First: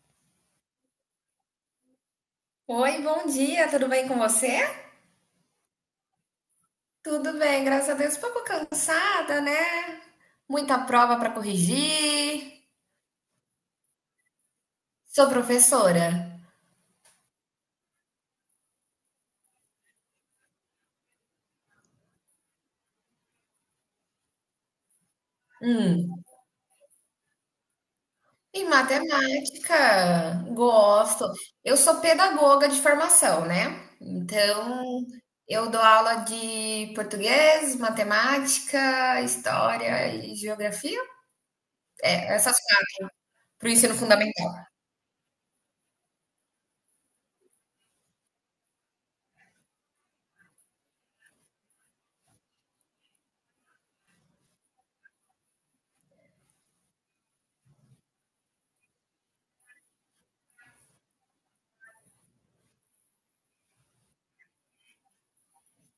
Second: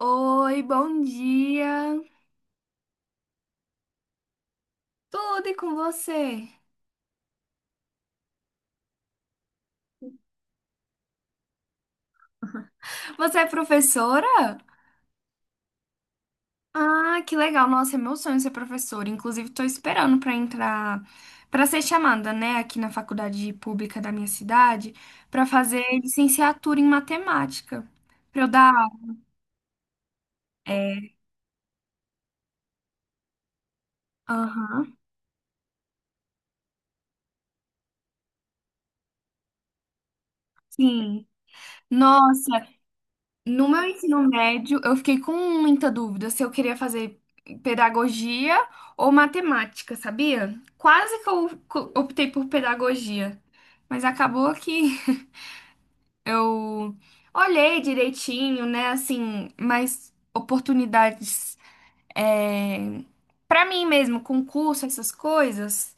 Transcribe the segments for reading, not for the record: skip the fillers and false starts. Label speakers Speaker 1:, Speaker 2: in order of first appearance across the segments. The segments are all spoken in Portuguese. Speaker 1: Oi, bom dia.
Speaker 2: Oi, bom dia, tudo bem com você?
Speaker 1: Tudo e com você?
Speaker 2: Tudo bem, graças a Deus. Um pouco cansada, né? Muita prova para corrigir.
Speaker 1: Você é professora?
Speaker 2: Sou professora.
Speaker 1: Ah, que legal. Nossa, é meu sonho ser professora. Inclusive, estou esperando para entrar, para ser chamada, né, aqui na faculdade pública da minha cidade, para fazer
Speaker 2: Hum.
Speaker 1: licenciatura em matemática. Para eu
Speaker 2: E
Speaker 1: dar.
Speaker 2: matemática,
Speaker 1: É.
Speaker 2: gosto. Eu sou pedagoga de formação, né?
Speaker 1: Aham.
Speaker 2: Então, eu dou aula de português, matemática, história e geografia.
Speaker 1: Sim.
Speaker 2: É,
Speaker 1: Nossa.
Speaker 2: essas coisas
Speaker 1: No
Speaker 2: para o
Speaker 1: meu
Speaker 2: ensino
Speaker 1: ensino
Speaker 2: fundamental.
Speaker 1: médio, eu fiquei com muita dúvida se eu queria fazer pedagogia ou matemática, sabia? Quase que optei por pedagogia, mas acabou que eu olhei direitinho, né? Assim, mais oportunidades, é, para mim mesmo, concurso, essas coisas.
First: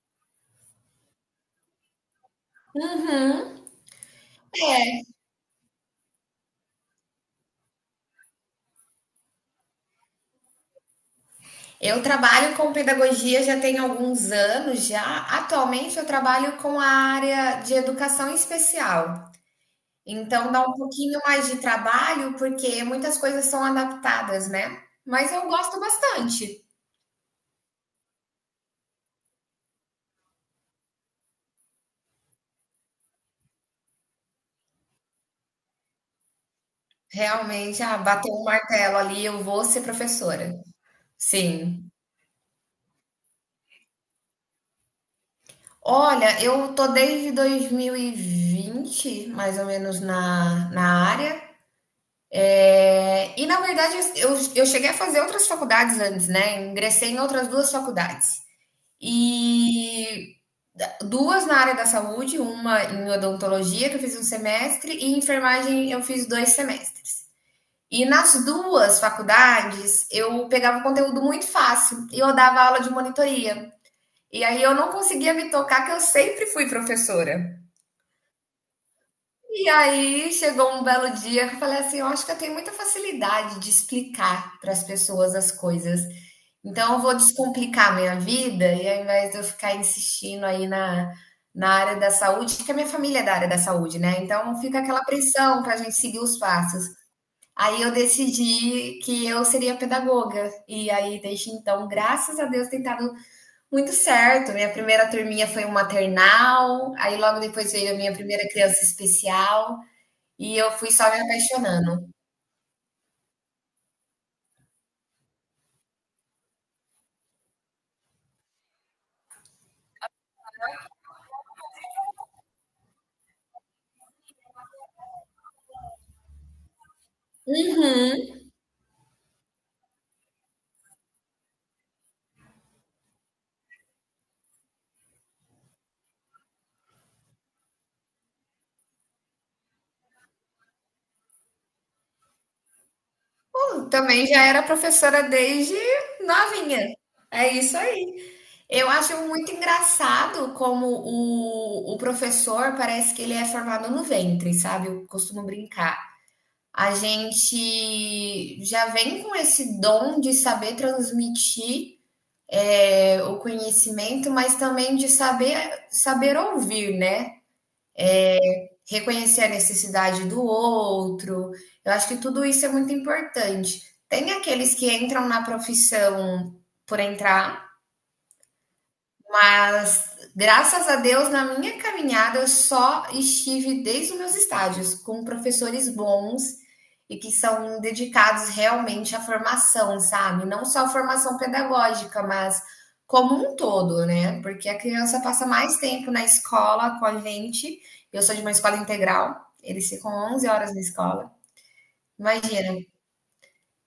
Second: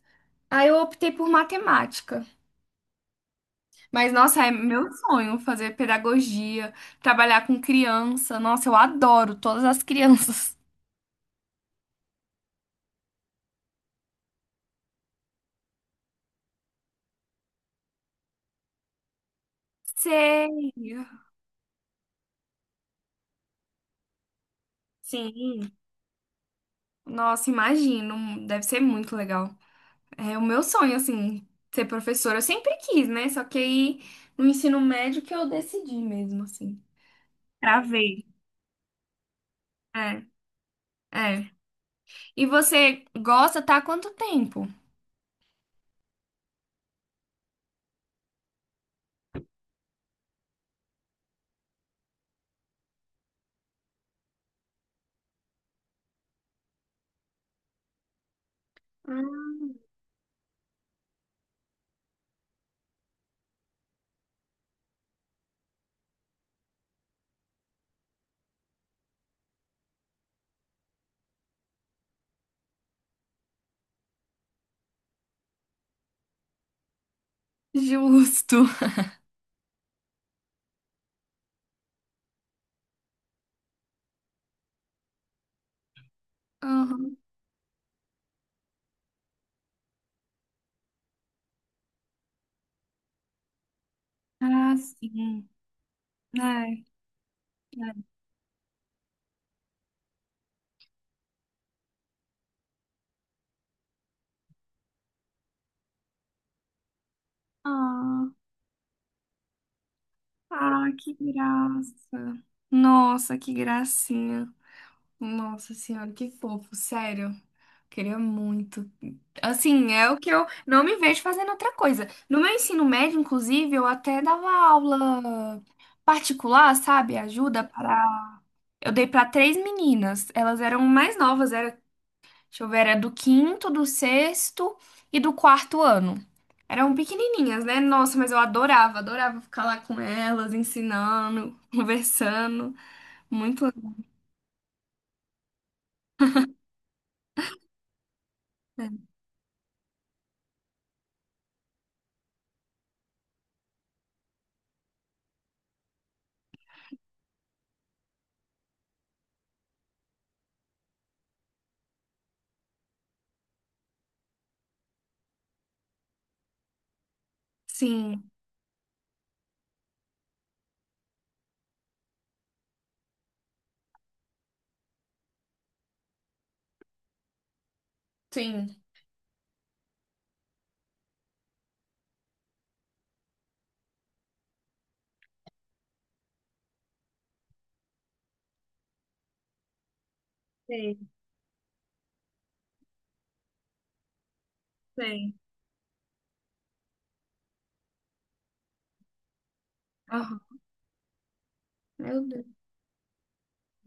Speaker 1: Aí eu optei por matemática.
Speaker 2: Uhum.
Speaker 1: Mas, nossa, é meu sonho fazer pedagogia, trabalhar com criança. Nossa, eu adoro todas as crianças.
Speaker 2: Eu trabalho com pedagogia já tem alguns anos já. Atualmente eu trabalho com a área de educação especial. Então dá
Speaker 1: Sei.
Speaker 2: um pouquinho mais de trabalho porque muitas coisas são adaptadas, né? Mas eu
Speaker 1: Sim.
Speaker 2: gosto bastante.
Speaker 1: Nossa, imagino. Deve ser muito legal. É o meu sonho, assim, ser professora. Eu sempre quis, né? Só que aí no ensino médio que eu decidi mesmo, assim.
Speaker 2: Realmente, ah,
Speaker 1: Travei.
Speaker 2: bateu um martelo ali, eu vou ser
Speaker 1: É,
Speaker 2: professora.
Speaker 1: é.
Speaker 2: Sim.
Speaker 1: E você gosta, tá há quanto tempo?
Speaker 2: Olha, eu tô desde 2020, mais ou menos, na área. É, e na verdade eu cheguei a fazer outras faculdades antes, né? Ingressei em outras duas faculdades. E duas na área da saúde, uma em odontologia, que eu fiz um semestre, e em enfermagem eu fiz 2 semestres. E nas duas faculdades eu pegava conteúdo muito fácil e eu dava aula de monitoria. E aí eu não conseguia me tocar que eu sempre fui professora.
Speaker 1: Justo.
Speaker 2: E aí chegou um belo dia que eu falei assim: eu acho que eu tenho muita facilidade de explicar para as pessoas as coisas. Então eu vou
Speaker 1: Aham.
Speaker 2: descomplicar a minha vida e ao invés de eu ficar insistindo aí na área da saúde, porque a minha família é da área da saúde, né? Então
Speaker 1: Ah,
Speaker 2: fica aquela
Speaker 1: sim.
Speaker 2: pressão para a gente seguir os
Speaker 1: É,
Speaker 2: passos. Aí eu
Speaker 1: é.
Speaker 2: decidi que eu seria pedagoga. E aí, desde então, graças a Deus, tem dado muito certo. Minha primeira turminha foi um maternal, aí logo depois veio a minha
Speaker 1: Ah.
Speaker 2: primeira criança especial. E eu
Speaker 1: Ah,
Speaker 2: fui só
Speaker 1: que
Speaker 2: me apaixonando.
Speaker 1: graça. Nossa, que gracinha. Nossa senhora, que fofo, sério. Queria muito. Assim, é o que eu não me vejo fazendo outra coisa. No meu ensino médio, inclusive, eu até dava aula particular, sabe? Ajuda para. Eu dei para três meninas. Elas eram mais novas. Deixa eu ver, era do quinto, do sexto e do quarto ano. Eram pequenininhas, né? Nossa, mas eu adorava, adorava ficar lá com elas, ensinando, conversando. Muito
Speaker 2: Também já era professora desde novinha. É isso aí. Eu
Speaker 1: legal.
Speaker 2: acho muito engraçado como o professor parece que ele é formado no ventre, sabe? Eu costumo brincar. A gente já vem com esse dom de saber transmitir o conhecimento, mas também de saber ouvir, né?
Speaker 1: Sim,
Speaker 2: Reconhecer a necessidade do outro. Eu acho que tudo isso é muito importante. Tem aqueles que entram na profissão por entrar
Speaker 1: sim.
Speaker 2: as- Graças a Deus, na minha caminhada, eu só estive desde os meus estágios com professores bons e que são dedicados realmente à formação, sabe? Não só a
Speaker 1: Sei,
Speaker 2: formação pedagógica, mas como um todo, né? Porque a criança
Speaker 1: sei.
Speaker 2: passa mais tempo na escola com a gente. Eu sou de uma escola integral, eles ficam 11
Speaker 1: Aham.
Speaker 2: horas na escola.
Speaker 1: Meu Deus.
Speaker 2: Imagina,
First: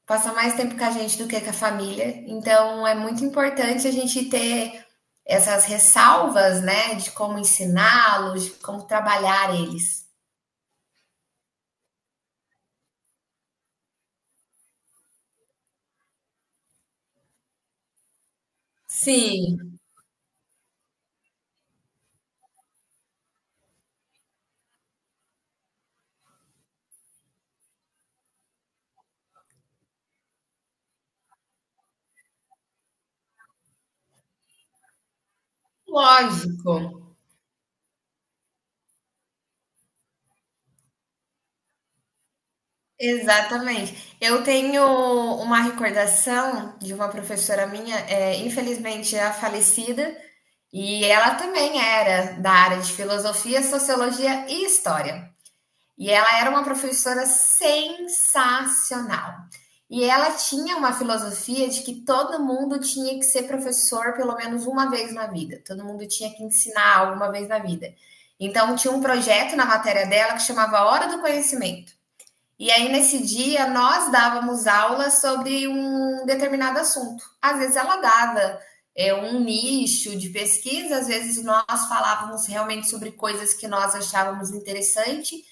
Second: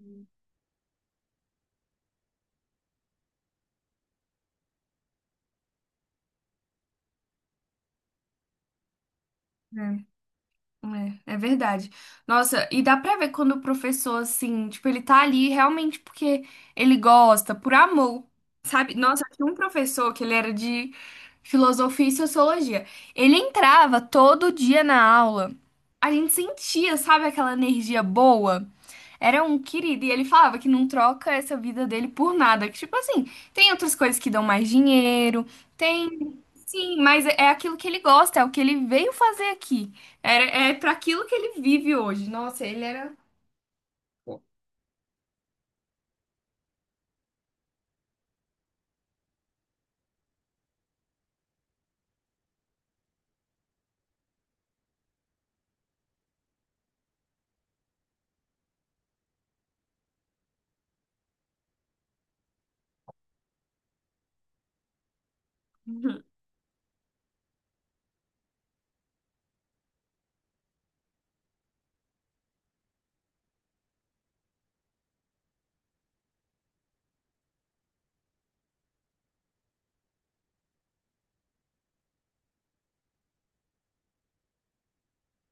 Speaker 2: passa mais tempo com a gente do que com a família. Então, é muito importante a gente ter essas ressalvas, né, de como ensiná-los, de como trabalhar
Speaker 1: Né?
Speaker 2: eles.
Speaker 1: É, é verdade. Nossa, e dá pra ver quando o professor, assim, tipo, ele tá ali realmente porque ele gosta, por amor, sabe? Nossa, tinha um
Speaker 2: Sim.
Speaker 1: professor que ele era de filosofia e sociologia. Ele entrava todo dia na aula. A gente sentia, sabe, aquela energia boa. Era um querido, e ele falava que não troca essa vida dele por nada. Que, tipo assim, tem outras coisas que dão mais dinheiro, tem.
Speaker 2: Lógico,
Speaker 1: Sim, mas é é aquilo que ele gosta, é o que ele veio fazer aqui. É, é para aquilo que ele vive hoje. Nossa, ele era.
Speaker 2: exatamente. Eu tenho uma recordação de uma professora minha, infelizmente já falecida, e ela também era da área de filosofia, sociologia e história. E ela era uma professora sensacional. E ela tinha uma filosofia de que todo mundo tinha que ser professor pelo menos uma vez na vida, todo mundo tinha que ensinar alguma vez na vida. Então, tinha um projeto na matéria dela que chamava Hora do Conhecimento. E aí, nesse dia, nós dávamos aula sobre um determinado assunto. Às vezes, ela dava um nicho de pesquisa, às vezes, nós falávamos realmente sobre coisas que nós achávamos interessante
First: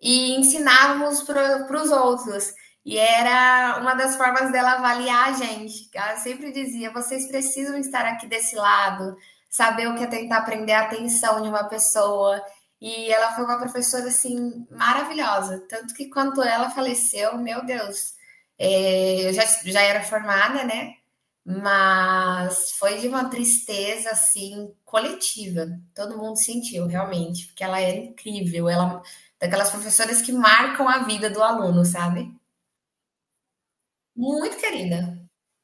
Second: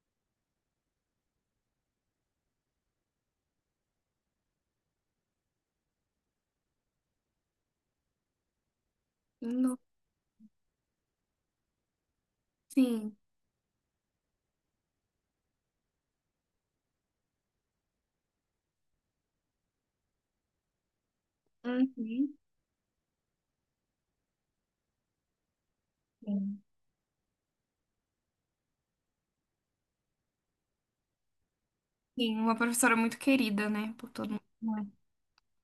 Speaker 2: e ensinávamos para os outros. E era uma das formas dela avaliar a gente. Ela sempre dizia: vocês precisam estar aqui desse lado,
Speaker 1: Uhum.
Speaker 2: saber o que é tentar prender a atenção de uma pessoa. E
Speaker 1: Sim.
Speaker 2: ela foi uma professora assim maravilhosa. Tanto que quando ela faleceu, meu Deus, eu já era formada, né?
Speaker 1: Uhum.
Speaker 2: Mas foi de uma tristeza assim coletiva. Todo mundo
Speaker 1: Sim,
Speaker 2: sentiu realmente, porque ela era incrível, ela daquelas professoras que marcam a vida do aluno, sabe?
Speaker 1: sim, uma professora muito querida, né? Por todo
Speaker 2: Muito
Speaker 1: mundo.
Speaker 2: querida.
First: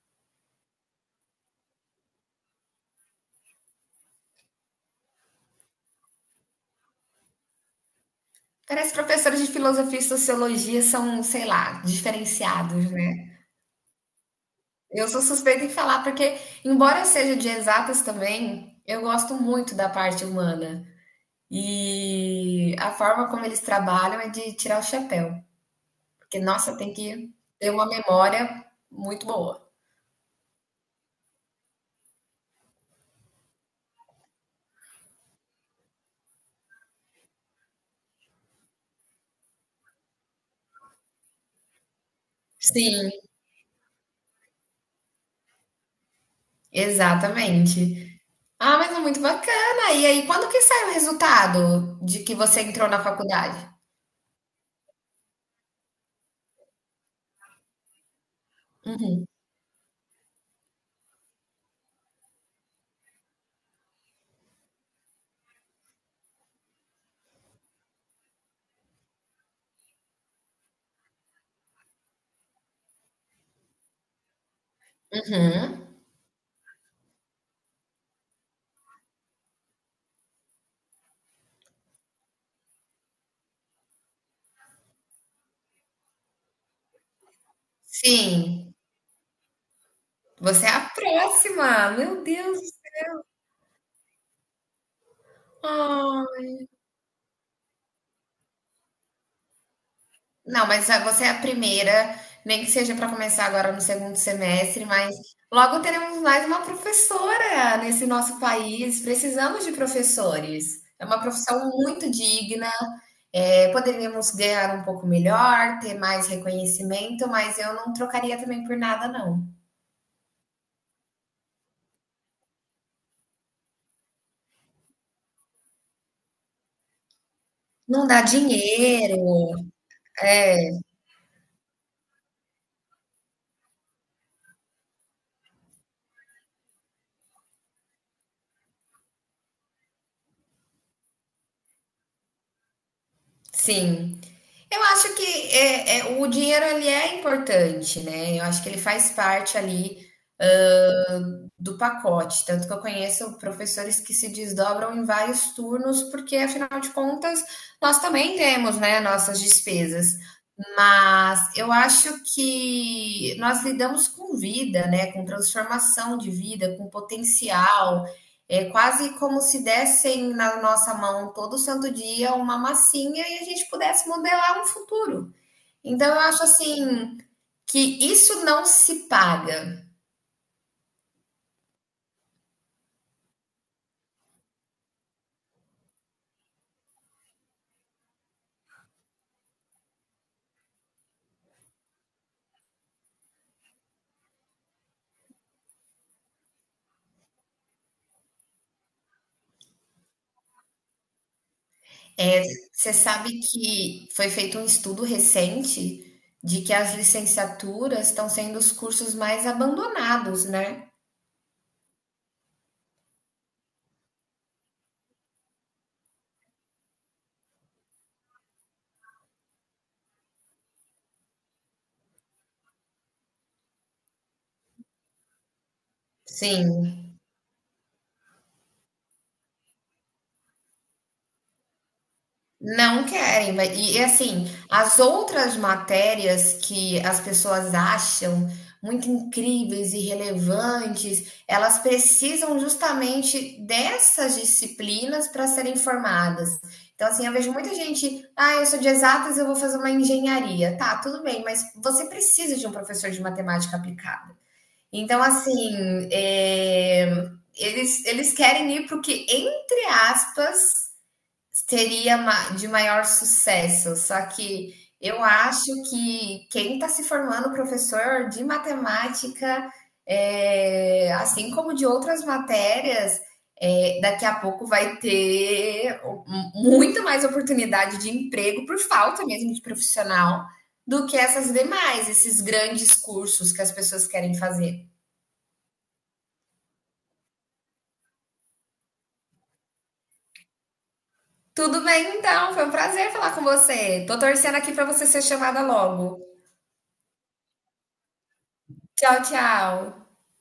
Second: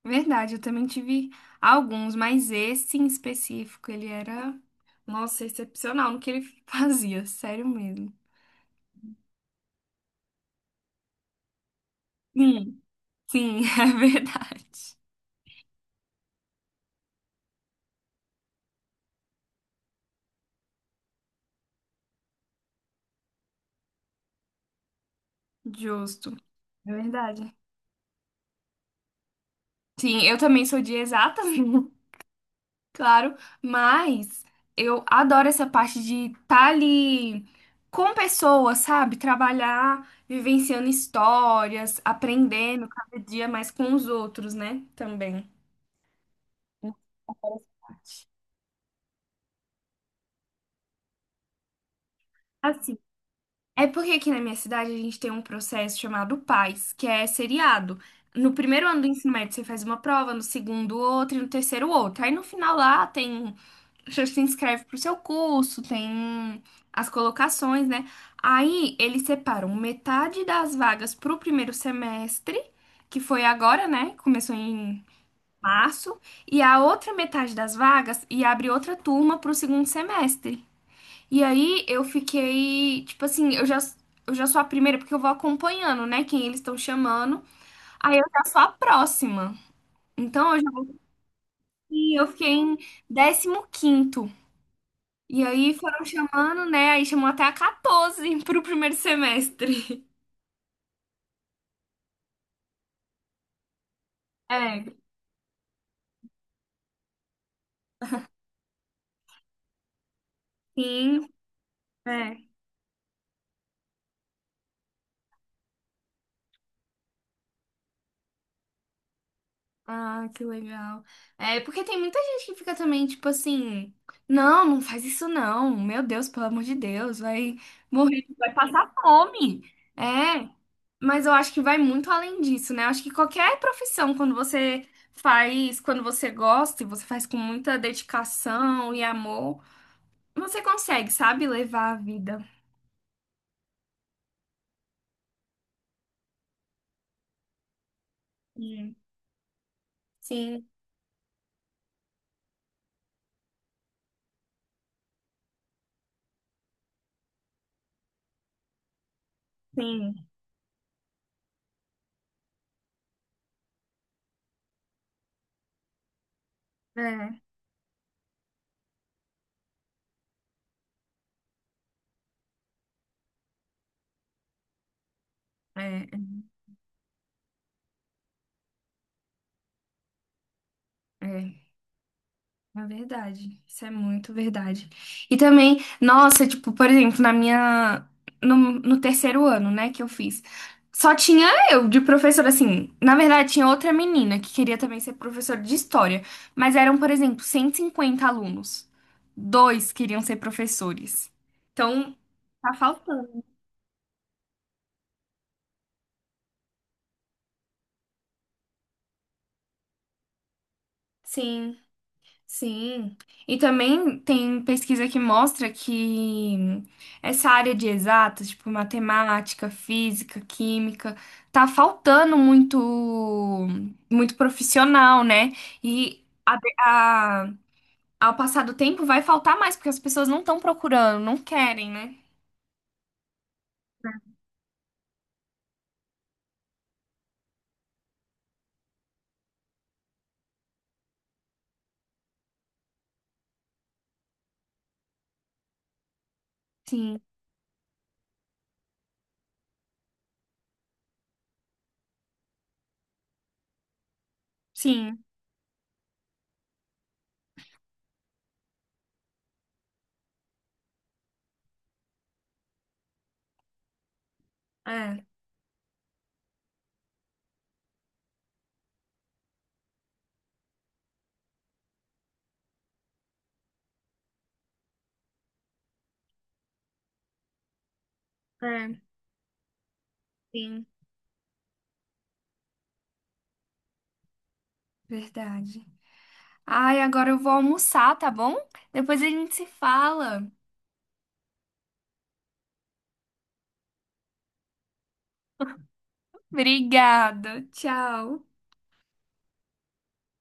Speaker 1: É. Verdade, eu também tive alguns, mas esse em específico, ele era, nossa, excepcional no que ele fazia, sério mesmo.
Speaker 2: Parece que professores de filosofia e sociologia são, sei lá,
Speaker 1: Sim,
Speaker 2: diferenciados, né?
Speaker 1: sim, é verdade.
Speaker 2: Eu sou suspeita em falar porque, embora eu seja de exatas também, eu gosto muito da parte humana. E a forma como eles trabalham é de tirar o chapéu.
Speaker 1: Justo.
Speaker 2: Porque, nossa, tem
Speaker 1: É
Speaker 2: que
Speaker 1: verdade.
Speaker 2: ter uma memória muito boa.
Speaker 1: Sim, eu também sou de exatas. Claro, mas eu adoro essa parte de estar ali com pessoas, sabe? Trabalhar, vivenciando histórias, aprendendo
Speaker 2: Sim,
Speaker 1: cada dia mais com os outros, né? Também. Hum, adoro essa
Speaker 2: exatamente.
Speaker 1: parte.
Speaker 2: Ah, mas é muito bacana. E aí, quando que sai o resultado de que você entrou
Speaker 1: Assim,
Speaker 2: na faculdade?
Speaker 1: é porque aqui na minha cidade a gente tem um processo chamado PAS, que é seriado. No primeiro ano do
Speaker 2: Uhum,
Speaker 1: ensino médio você faz uma prova, no segundo outra e no terceiro outra. Aí no final lá tem. Você se inscreve pro seu curso, tem as colocações, né? Aí eles separam metade das vagas pro primeiro semestre, que foi agora, né? Começou em
Speaker 2: uhum.
Speaker 1: março, e a outra metade das vagas e abre outra turma pro segundo semestre. E aí eu fiquei, tipo assim, eu já sou a primeira porque eu vou acompanhando, né, quem eles estão chamando. Aí eu já sou a
Speaker 2: Sim,
Speaker 1: próxima. Então
Speaker 2: você é a próxima. Meu
Speaker 1: eu fiquei
Speaker 2: Deus.
Speaker 1: em 15º. E aí foram
Speaker 2: Ah.
Speaker 1: chamando, né? Aí chamou até a 14 pro primeiro semestre.
Speaker 2: Não, mas a você é a primeira, nem que seja para começar agora no segundo
Speaker 1: É,
Speaker 2: semestre, mas logo teremos mais uma professora nesse nosso país. Precisamos de professores. É uma
Speaker 1: sim,
Speaker 2: profissão muito
Speaker 1: é.
Speaker 2: digna, poderíamos ganhar um pouco melhor, ter mais reconhecimento, mas eu não trocaria também por nada, não.
Speaker 1: Ah, que legal. É, porque tem muita gente que fica também, tipo assim, não, não faz isso não. Meu Deus, pelo amor de Deus, vai
Speaker 2: Não dá
Speaker 1: morrer, vai passar fome.
Speaker 2: dinheiro.
Speaker 1: É, mas eu acho que vai muito além disso, né? Eu acho que qualquer profissão, quando você faz, quando você gosta e você faz com muita dedicação e amor, você consegue, sabe, levar a vida.
Speaker 2: Sim. Eu acho que é o dinheiro, ele é importante, né, eu acho que ele
Speaker 1: Hum.
Speaker 2: faz parte ali,
Speaker 1: Sim.
Speaker 2: do pacote. Tanto que eu conheço professores que se desdobram em vários turnos, porque afinal de contas nós também temos, né, nossas despesas.
Speaker 1: Sim,
Speaker 2: Mas eu acho que nós lidamos com vida, né, com transformação de vida, com
Speaker 1: é,
Speaker 2: potencial. É quase como se dessem na nossa mão todo santo dia uma massinha e a gente pudesse modelar um futuro.
Speaker 1: é,
Speaker 2: Então eu acho assim que isso não se paga.
Speaker 1: é, é verdade. Isso é muito verdade. E também, nossa, tipo, por exemplo, na minha, no, no terceiro ano, né, que eu fiz, só tinha eu de professora, assim, na verdade tinha outra menina que queria também ser professora de história, mas eram, por exemplo, 150 alunos. Dois queriam ser professores. Então,
Speaker 2: É,
Speaker 1: tá
Speaker 2: você sabe
Speaker 1: faltando.
Speaker 2: que foi feito um estudo recente de que as licenciaturas estão sendo os cursos mais abandonados, né?
Speaker 1: Sim. Sim, e também tem pesquisa que mostra que essa área de exatas, tipo matemática, física, química, tá faltando muito, muito profissional, né? E
Speaker 2: Sim.
Speaker 1: a- ao passar do tempo vai faltar mais, porque as pessoas não estão procurando, não querem, né?
Speaker 2: Não querem, vai assim, as outras matérias que as pessoas acham muito incríveis e relevantes, elas precisam justamente dessas disciplinas para serem formadas. Então,
Speaker 1: Sim,
Speaker 2: assim, eu vejo muita gente, ah, eu sou de exatas, eu vou fazer uma engenharia. Tá, tudo bem, mas você precisa de um professor de matemática aplicada. Então,
Speaker 1: sim,
Speaker 2: assim, eles querem ir para o que, entre aspas, seria ma de maior sucesso, só que eu
Speaker 1: é,
Speaker 2: acho que quem está se formando professor de matemática, assim como de outras matérias, daqui a pouco vai ter o muito mais oportunidade de emprego por
Speaker 1: é,
Speaker 2: falta mesmo de profissional,
Speaker 1: sim,
Speaker 2: do que essas demais, esses grandes cursos que as pessoas querem fazer.
Speaker 1: verdade. Ai, agora eu vou almoçar, tá bom? Depois a gente se fala.
Speaker 2: Tudo bem então, foi um prazer falar com você. Tô torcendo aqui para você ser chamada logo.
Speaker 1: Obrigada, tchau.
Speaker 2: Tchau, tchau.